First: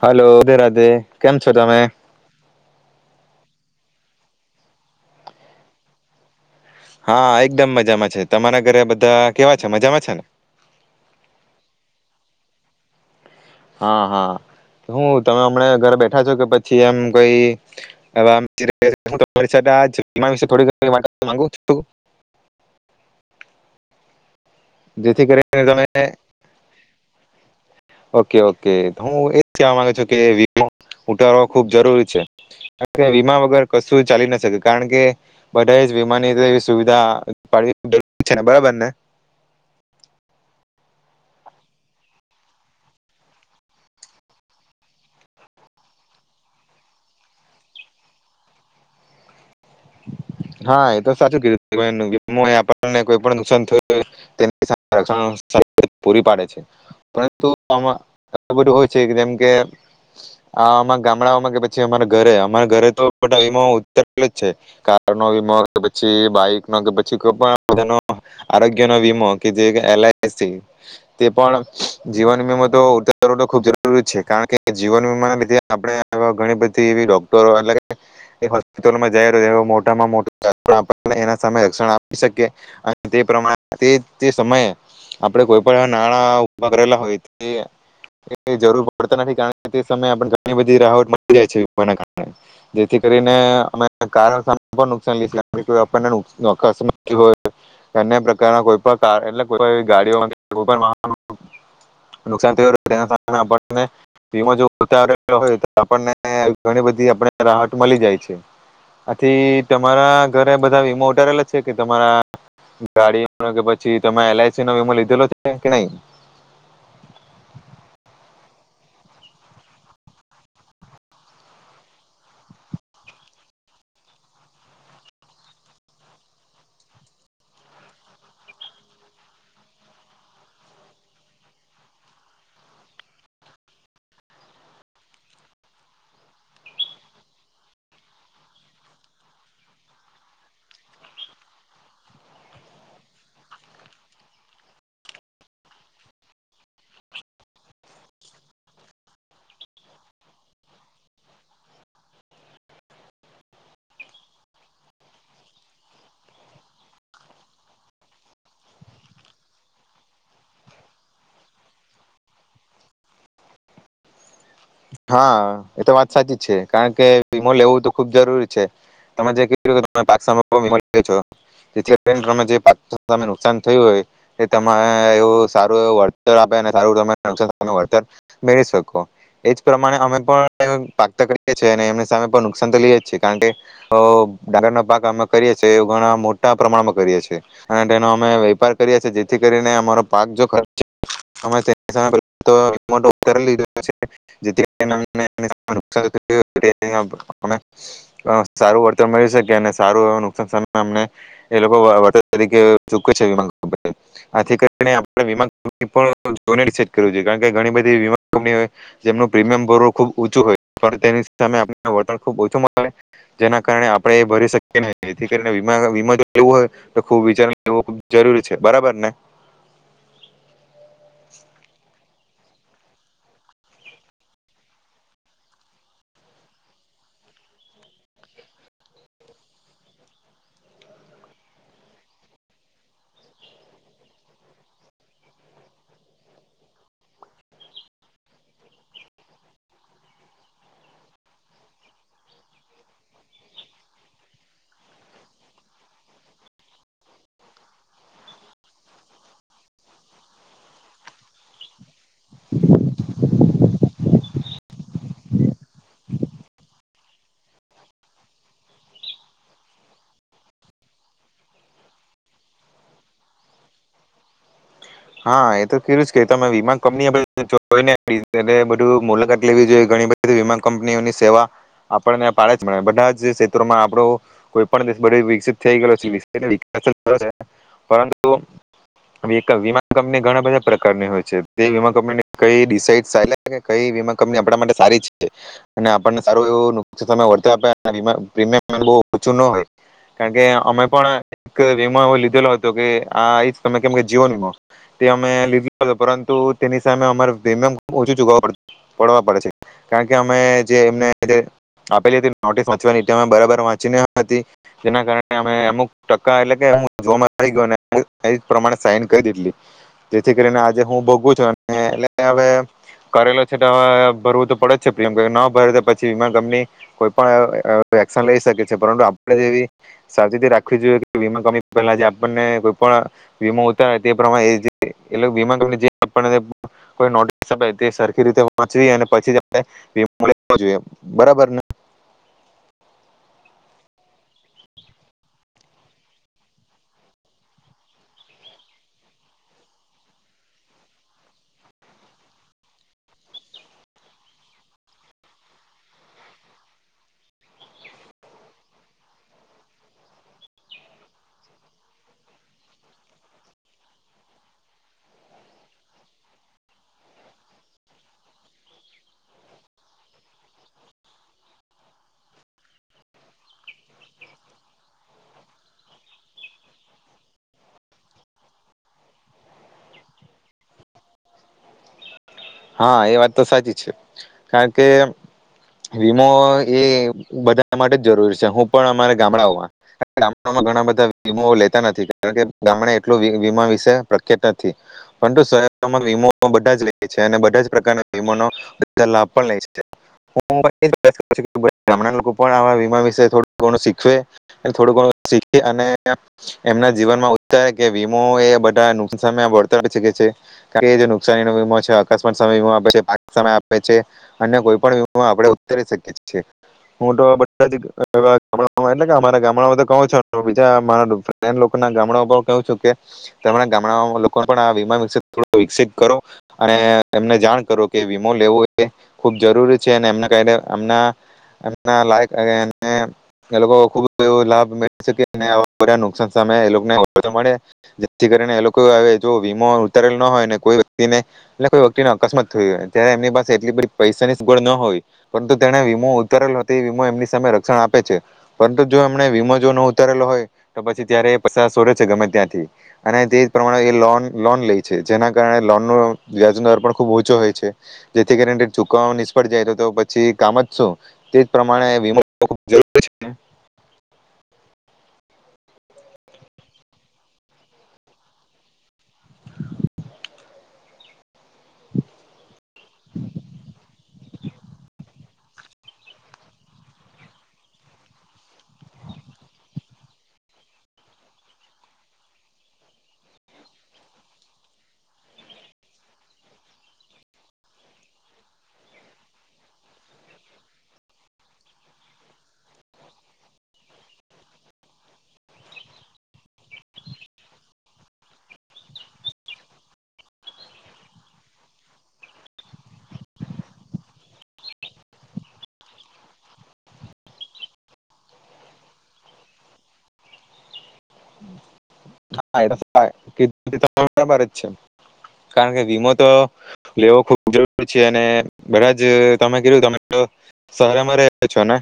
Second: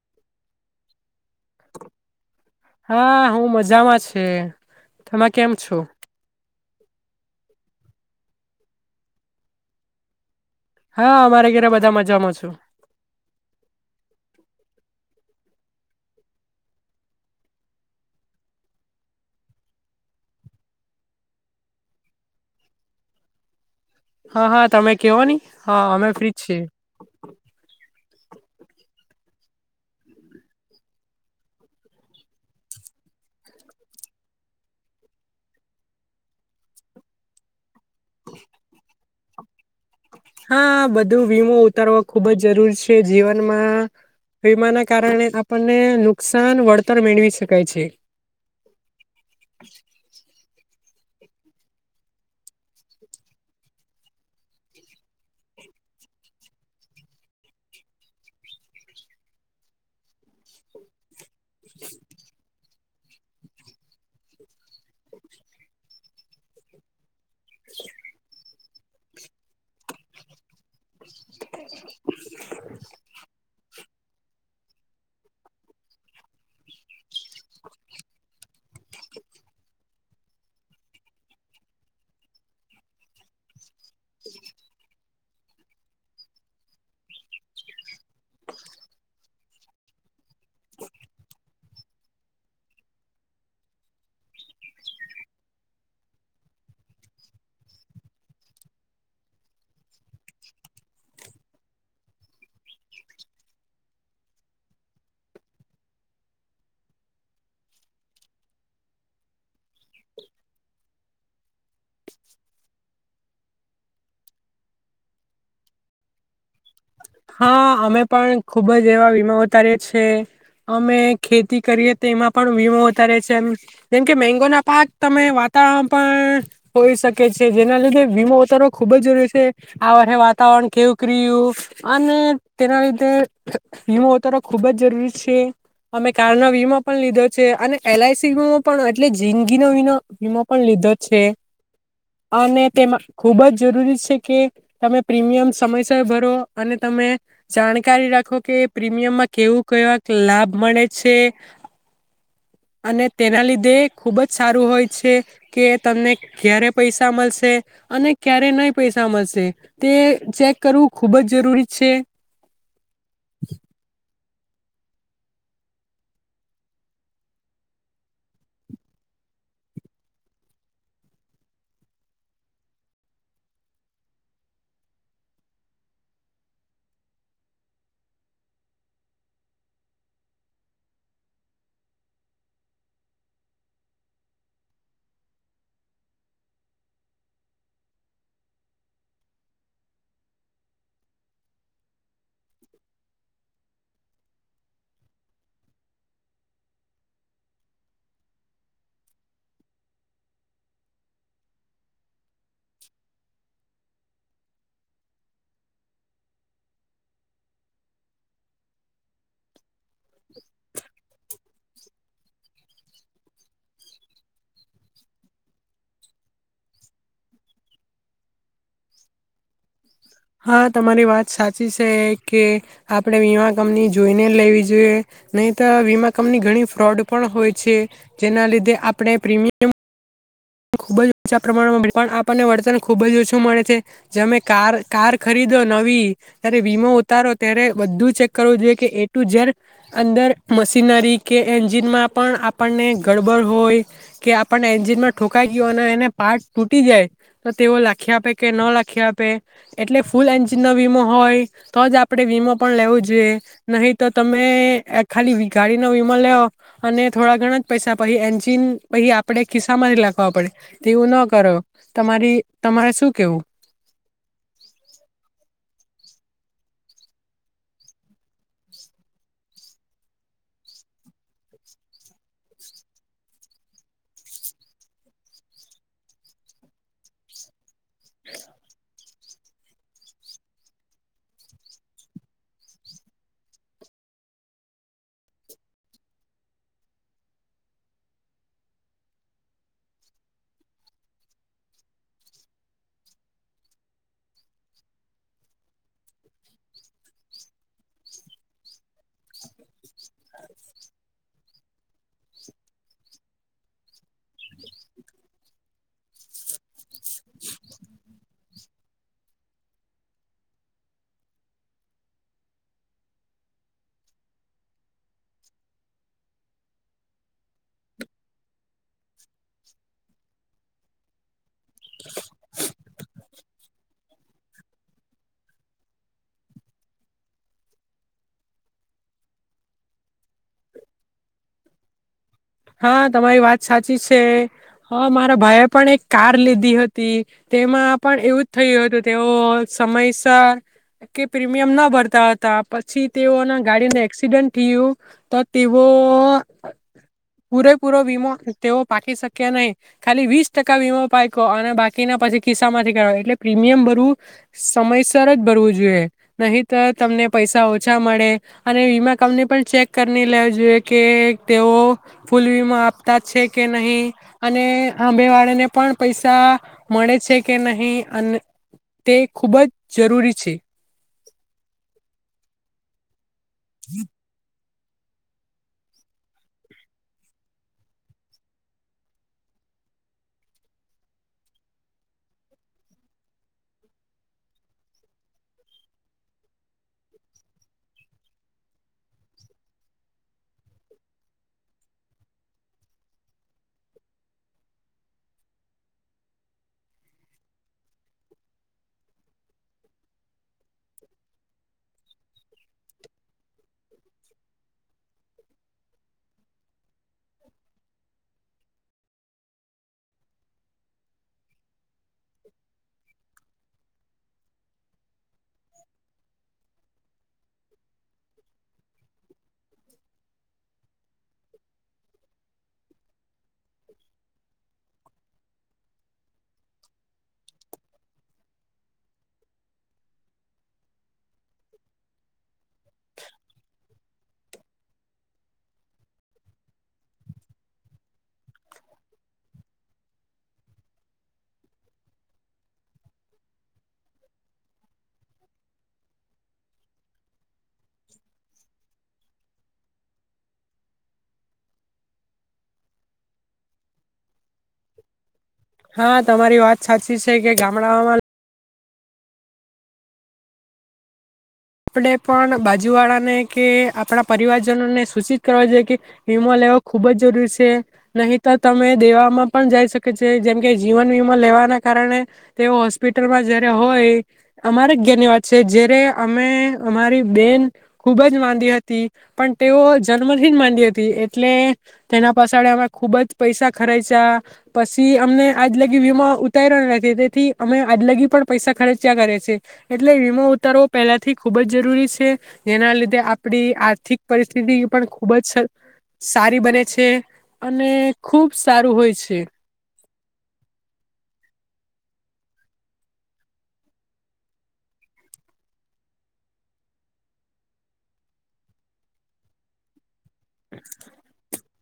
Hello Radhe Radhe. કેમ છો તમે હા, હું મજામાં છું. હમ્મ, તમે કેમ છો? હા એકદમ મજામાં છે. તમારા ઘરે બધા કેવા છે મજામાં છે ને? હા, અમારે ઘરે બધા મજામાં છું. હા હા હું તમે હમણા ઘરે બેઠા છો કે પછી એમ કોઈગ [unintelligible] હા હા, તમે કેવો જેથી ની કરીને હા તમે અમે ફ્રી જ છે. ઓકે ઓકે, હું એજ કહેવા માંગુ છું કે વીમો ઉતારવો ખુબ જરૂરી છે, કાર કે વીમા વગર કશું ચાલી ન શકે, કારણ કે બધાએ જ વીમાની એવી સુવિધા પાડવી [unintelligible] છે ને બરાબર ને? હ બધું વીમો ઉતારવો ખુબ જ જરૂર છે, જીવનમાં વીમાના કારણે આપર્ણે નુકસાન વળતર મેળવી શકાય છે. હા એ તો સાચું કીધું [unintelligible] કોઈ પણ નુકસાન થયું તે [unintelligible] પૂરી પાડે છે. પરંતુ આમાં [unintelligible] બધું હોય છે જેમકે આમાં ગામ ડાઓમાં કે પછી અમારા ઘરે, અમારા ઘરે જ તો બધા વીમો ઉ [unintelligible] છે કાર નો વિમો, કે પછી બાઈક નો કે પ છી કોઈ પણ [unintelligible] આરોગ્યનો વીમો કે જે એલ આઈ સી તે પણ જીવન વિમો તો ઉતારવો તો ખુબ જરૂરી છે. કારણ કે જીવન વીમા લીધે આપણે ઘણી બધી એવી ડોક્ટરો એટલે કે હોસ્પિટલોમાં જાહેર એવું મોટામાં મોટું આપણને એના સામે રક્ષણ આપી શકીએ અને તે પ્રમાણે તે તે સમયે આપણે કોઈ પણ નાણાં ઉભા કરેલા હોય તે જરૂર પડતા નથી. કારણ કે તે સમયે ઘણીબધી રાહત મળી જાય છે જેથી કરીને [inaudible] આથી તમારા ઘરે બધા વીમો ઉતારેલા છે કે તમારા ગાડીનો કે પછી તમામે એલ આઈ સી નો વીમો લીધેલો છે કે નહી? હા અમે પણ ખુબ જ એવા વીમા ઉતારીએ છે. અમે ખેતી કરીએ તો એમાં પણ વીમો ઉતારીએ છીએ. એમ જેમ કે મેંગો ના પાક તમે વાતાવરણ પણ હોઈ શકે છે. જેના લીધે વીમો ઉતારવો ખુબ જ જરૂરી છે આ વરહે વાતાવરણ કેવુંક રયુ અને તેના લીધે વીમો ઉતારો ખુબ જ જરૂરી છે. અમે કાર ના વીમો પણ લીધો છે અને એલ આઈ સી વીમા પણ એટલે જિંદગીનો વિ વીમો પણ લીધો છે અને તેમાં ખુબ જ જરૂરી છે કે તમે પ્રીમિયમ સમયસર ભરો અને તમે જાણકારી રાખો કે પ્રીમિયમમાં કેવું કેવાક લાભ મળે છે અને તેના લીધે ખુબ જ સારું હોય છે કે તમને ક્યારે પૈસા મળશે અને ક્યારે નહી પૈસા મળશે તે ચેક કરવું ખૂબ જ જરૂરી છે. હા એ તો વાત સાચી છે. કારણ કે વીમો લેવું તો ખુબ જરૂરી છે તમે જે કીધું [inaudible] પાછા [inaudible] મેળવી શકો છો. તેથી અત્યારે તમે જે પાકને નુકશાન થયું હોય તે તમેં એ સારું એવું વળતર આપે ને સારું તમને [inaudible] બેહી શકો. એ જ પ્રમાણે અમે પણ પાક તો કરીએ છીએ અને એમની સામે પણ નુકસાન તો લઈએ છીએ. કારણ કે અ ડાંગરનો પાક અમે કરીએ છીએ એ ઘણા મોટા પ્રમાણમાં કરીએ છીએ અને તેનો અમે વેપાર કરીએ છીએ. જેથી કરીને અમારો પાક જો [inaudible] [inaudible] જેમનું પ્રીમિયમ ભરું ખુબ ઊંચું હોય પણ તેની તમે આપી વળતર ખુબ ઓછું મળે જેના કારણે આપણે એ ભરી શકીએ નહી. જેથી કરીને વીમા વીમો જો લેવું હોય તો ખૂબ વિચાર લે જરૂરી છે. બરાબર ને? હા તમારી વાત સાચી છે કે આપણે વીમા કંપની જોઈને લેવી જોઈએ નહીં. તો વીમા કંપની ઘણી ફ્રોડ પણ હોય છે. જેના લીધે આપણે પ્રીમિયમ ખુબ જ ઓછા પ્રમાણમાં મેળ પણ આપણને વળતર ખુબ જ ઓછું મળે છે. જેમે કાર કાર ખરીદો નવી જ્યારે વીમો ઉતારો ત્યારે બધું ચેક કરવું જોઈએ કે એટું જેર અંદર મશીનરી કે એન્જિનમાં પણ આપણને ગડબડ હોય કે આપણને એન્જિનમાં ઠોંકાઈ ગયો અને એને પાર્ટ તૂટી જાય તો તેઓ લખી આપે કે ન લખી આપે એટલે ફૂલ એન્જિનનો વીમો હોય તો જ આપણે વીમો પણ લેવો જોઈએ. નહીં તો તમે ખાલી ગાડીનો વીમો લેઓ અને થોડા ઘણા જ પૈસા પછી એન્જિન પછી આપણે ખિસ્સામાંથી લાખ વા પડે તેવું ન કરો. તમારી તમારે શું કેવું? હા એ તો તેવું જ કે વીમા કંપનીઓ બધી જોઈને એ બધું મુલાકાત લેવી જોઈએ. ઘણી બધી વીમા કંપનીઓની સેવા આપને પાળે જ મળે બધા જ ક્ષેત્રોમાં આપડો કોઈ પણ [inaudible] બધે વિકસિત થઈ ગેલો છે [inaudible] વીમા કંપની ઘણા બધા પ્રકારની હોય છે તે વીમા કંપની કઈ ડિસાઇડ [inaudible] કઈ વીમા કંપની આપણા માટે સારી છે અને આપણને સારું એવું નુક [inaudible] આપેમિયમ બો ઓછું ન હોય. કારણકે અમે પણ એક વીમા એવો લીધેલો હતો કે આ એ જ તમે કેમ કે જીવો વીમો તે અમે લીધલો હતો. પરંતુ તેની સામે અમારે પ્રીમિયમ ઓછું ચૂકવ પડવા પડે છે. કારણ કે અમે જે એમને જે આપેલી હતી નોટિસ વાંચવાની તે અમે બરાબર વાંચી ન હતી જેના કારણે અમે અમુક ટકા એટલે કે જો આવી ગયો એ જ પ્રમાણે સાઈન કરી દીધલી જેથી કરીને આજે હું ભોગું છું અને એટલે હવે કરેલો છે તો હવે ભરવું તો પડે જ છે પ્રિયમ કે ન ભરે તો પછી વીમા કંપની કોઈ પણ એક્શન લઈ શકે છે. પરંતુ આપડે જેવી સાવચીતી રાખવી જોઈએ કે વીમા કંપની પહેલા જે આપણને કોઈ પણ વીમા ઉતાર તે [inaudible] વીમા કંપની જે પણ [inaudible] સરખી રીતે વાંચીને પછી જ વીમો લેવો જોઈએ. બરોબર ને? હા તમારી વાત સાચી છે. હા મારા ભાઈએ પણ એક કાર લીધી હતી તેમાં પણ એવું જ થયું હતું તેઓ સમયસર કે પ્રીમિયમ ના ભરતા હતા પછી તેઓના ગાડીને એક્સિડન્ટ થયું તો તેઓ પૂરેપૂરો વીમો તેઓ પાકી શક્યા નહીં ખાલી વીસ ટકા વીમો પાયકો અને બાકીના પછી ખિસ્સામાંથી કારો એટલે પ્રીમિયમ ભરવું સમયસર જ ભરવું જોઈએ નહીં. તો તમને પૈસા ઓછા મળે અને વીમા કંપની પણ ચેક કરી ને લેવા જોઈએ કે તેઓ ફૂલ વીમા આપતા છે કે નહીં અને હામે વાળાને પણ પૈસા મળે છે કે નહી અને તે ખૂબ જ જરૂરી છે. હા એ વાત તો સાચી છે કારણ કે વીમો એ બધા માટે જ જરૂરી છે. હું પણ અમારે ગામડામાં ગામડામાં ઘણા બધા વીમો લેતા નથી. કારણ કે ગામડા એટલું વીમા વિશે પ્રખ્યાત નથી પરંતુ શહેરો વીમો બધા જ લે છે અને બધા જ પ્રકારના વિમાનો બધા લાભ પણ લે છે [inaudible] ગામડાના લોકો પણ આવા વીમા વિશે થોડું ગણું શીખવે અને એમને જીવનમાં [inaudible] વીમો એ બધા નુકસાને વળતર આપી શકે છે કે જે નુકશાની નો વીમો છે અકસ્માત સામે વીમો આપે છે પાક સામે આપે છે અન્ય કોઈ પણ વીમો આપણે ઉતરી શકીએ હું તો બધારા ગામડામાં તો કહુ છો બીજા ગામણા પણ કવું છું કે તમારા ગામડાઓ લોકોને પણ આ વીમા વિશે થોડુ વિકસિત કરો અને એમને જાણ કરો કે વીમો લેવો એ ખુબ જરૂરી છે અને એમના લાયક અને એ લોકો ખુબ એવો લાભ લઈ શકે. આવા પ્રકારના નુકશાન સામે લોકોને મળે જેથી કરીને એ લોકો હવે જો વીમો ઉતારેલ ન હોય કોઈ વ્યક્તિને એટલે શું અકસ્માત થઈ જાયએમની પાસે એટલી બધી પૈસાની સગવડ ન હોય પરંતુ તેને વીમો ઉતારેલો તે વીમો એમની સામે રક્ષણ આપે છે. પરંતુ જો એમને વીમો જો ન ઉતારેલો હોય તો પછી ત્યારે એ પૈ સોરેે છે ગમે ત્યાંથી અને તે જ પ્રમાણે એ લોન લોન લઈ છે જેના કારણે લોન નુ વ્યાજ પણ ખૂબ ઉંચો હોય છે. જેથી કરીને ચૂકવ નિષ્ફળ જાય તો તો પછી કામ જ શું તે જ પ્રમાણે વીમો [inaudible] ખૂબ જરૂરી છે. હા તમારી વાત સાચી છે કે ગામડાઓમાં આપણે પણ બાજુ વાળાને કે આપણા પરિવારજનોને સૂચિત કરવા જોઈએ કે વીમાો લેવો ખુબ જ જરૂરી શે નહી તો તમે દેવામાં પણ જઈ શકે છે જેમ કે જીવન વીમા લેવાના કારણે તેઓ હોસ્પિટલમાં જય્યારે હોય અમારે જ ધેર ની વાત છે જ્યારે અમે અમારી બેન ખૂબ જ માંદી હતી પણ તેઓ જન્મથી જ માંદી હતી એટલે તેના પાછળે અમે ખૂબ જ પૈસા ખર્ચ્યા પછી અમને આજલગી વીમા ઉતાર્યો નથી તેથી અમે આજલગી પણ પૈસા ખર્ચ્યા કરે છેએ એટલે વીમા ઉતારવો પહેલાથી ખૂબ જ જરૂરી છે. જેના લીધે આપડી આર્થિક પરિસ્થિતિ પણ ખૂબ જ સારી બને છે અને ખૂબ સારું હોય છે. [inaudible] બરાબર જ છે કારણ કે વીમો તો લેવો ખુબ જરૂર છે અને બધા જ તમે કીધું તમે હલો સારા મે રહ્યો છો ને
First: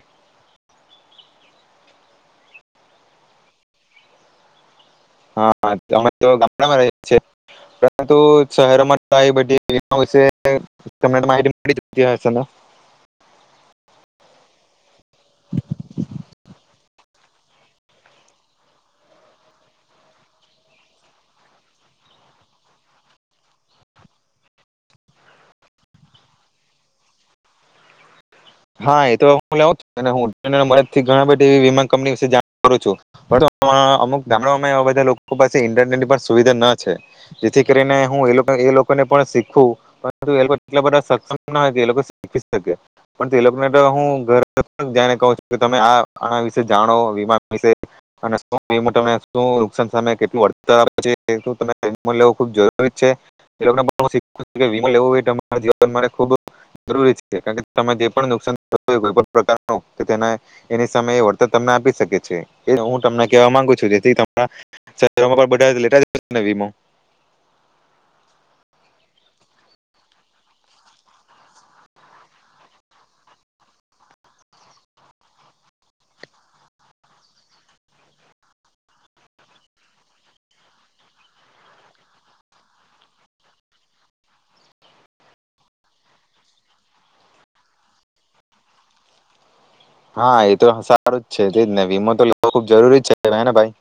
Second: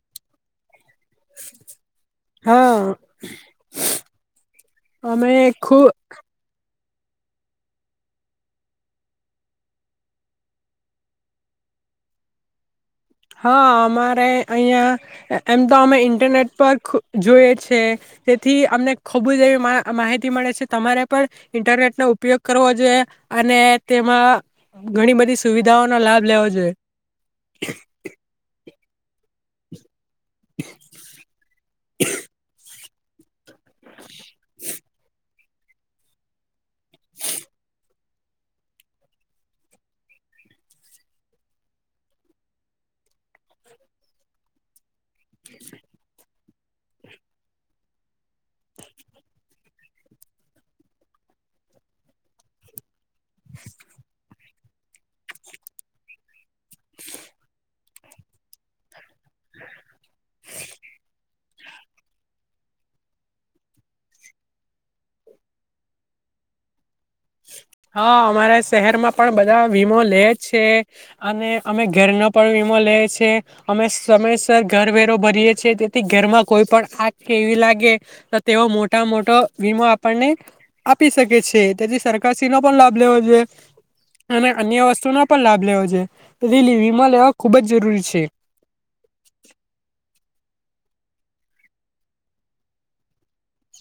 હા અમે ખૂબ હા તો ગામડામાં રહે પરંતુ શહેરોમાં બધી વિશે તમને માહિતી મળી જતી હશે ને હા અમારે અહીયાં એમ તો અમે ઇન્ટરનેટ પર જોઈએ છે તેથી અમને ખૂબ જ એવી માહિતી મળે છે તમારે પણ ઇન્ટરનેટનો ઉપયોગ કરવો જોઈએ અને તેમાં ઘણી બધી સુવિધાઓનો લાભ લેવો જોઈએ હા એ તો હું લેઉ અને હું મદદથી ઘણા બધી એવી વિમા કંપની વિશે જાણ કરું છું બરોબ પણ અમુક ગામડામાં એવા બધા લોકો લોકો પાસે ઇન્ટરનેટની પણ સુવિધા ન છે જેથી કરીને હું એ લોકોને પણ શીખું એટલા બધા સક્ષમ ના હોય કે એ લોકો શીખી શકે પણ તે લોકોને હું ઘર જઈને કહું છું કે તમે આ વિસે જાણો વમા નકાન સામે કેટલુંળતર છે લેવ ખબ જરૂરી છે એમ લોકો ના ભવિસ્ય વીમા લેવું હોરા જીવન માટે ખુબ જરૂરી છે કારણ તમે જે પણ નુકસાન થું હો કોઈ પણ પ્રકારનું તે એની સામે વળતર તમને આપી શકે છે એ હું તમને કેવા માંગુ છું જેથી શરોમાં પણ બધા લેતાજ હશે વીમો હા અમારા શહેરમાં પણ બધા વીમો લે છે અને અમે ઘરનો પણ વીમો લેીએ અમે સમયસર ઘર વરો ભરીએ છીએ તેથી ઘરમાં કોઈ પણ આગ કેવી લાગે તો તેઓ મોટા મોટો વીમો આપણને આપી શકે છે તેથી સરકાર ચકાસી નો પણ લાભ લેવો જો અને અન્ય વસ્તુનો પણ લાભ લેવો જો વીમા લેવા ખુબ જ જરૂરી છે હા એ તો સારું જ છે તેજ ને વીમો તો લેવ ખુબ જરૂરી જ છે હેને ભાઈ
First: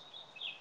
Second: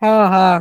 હા હા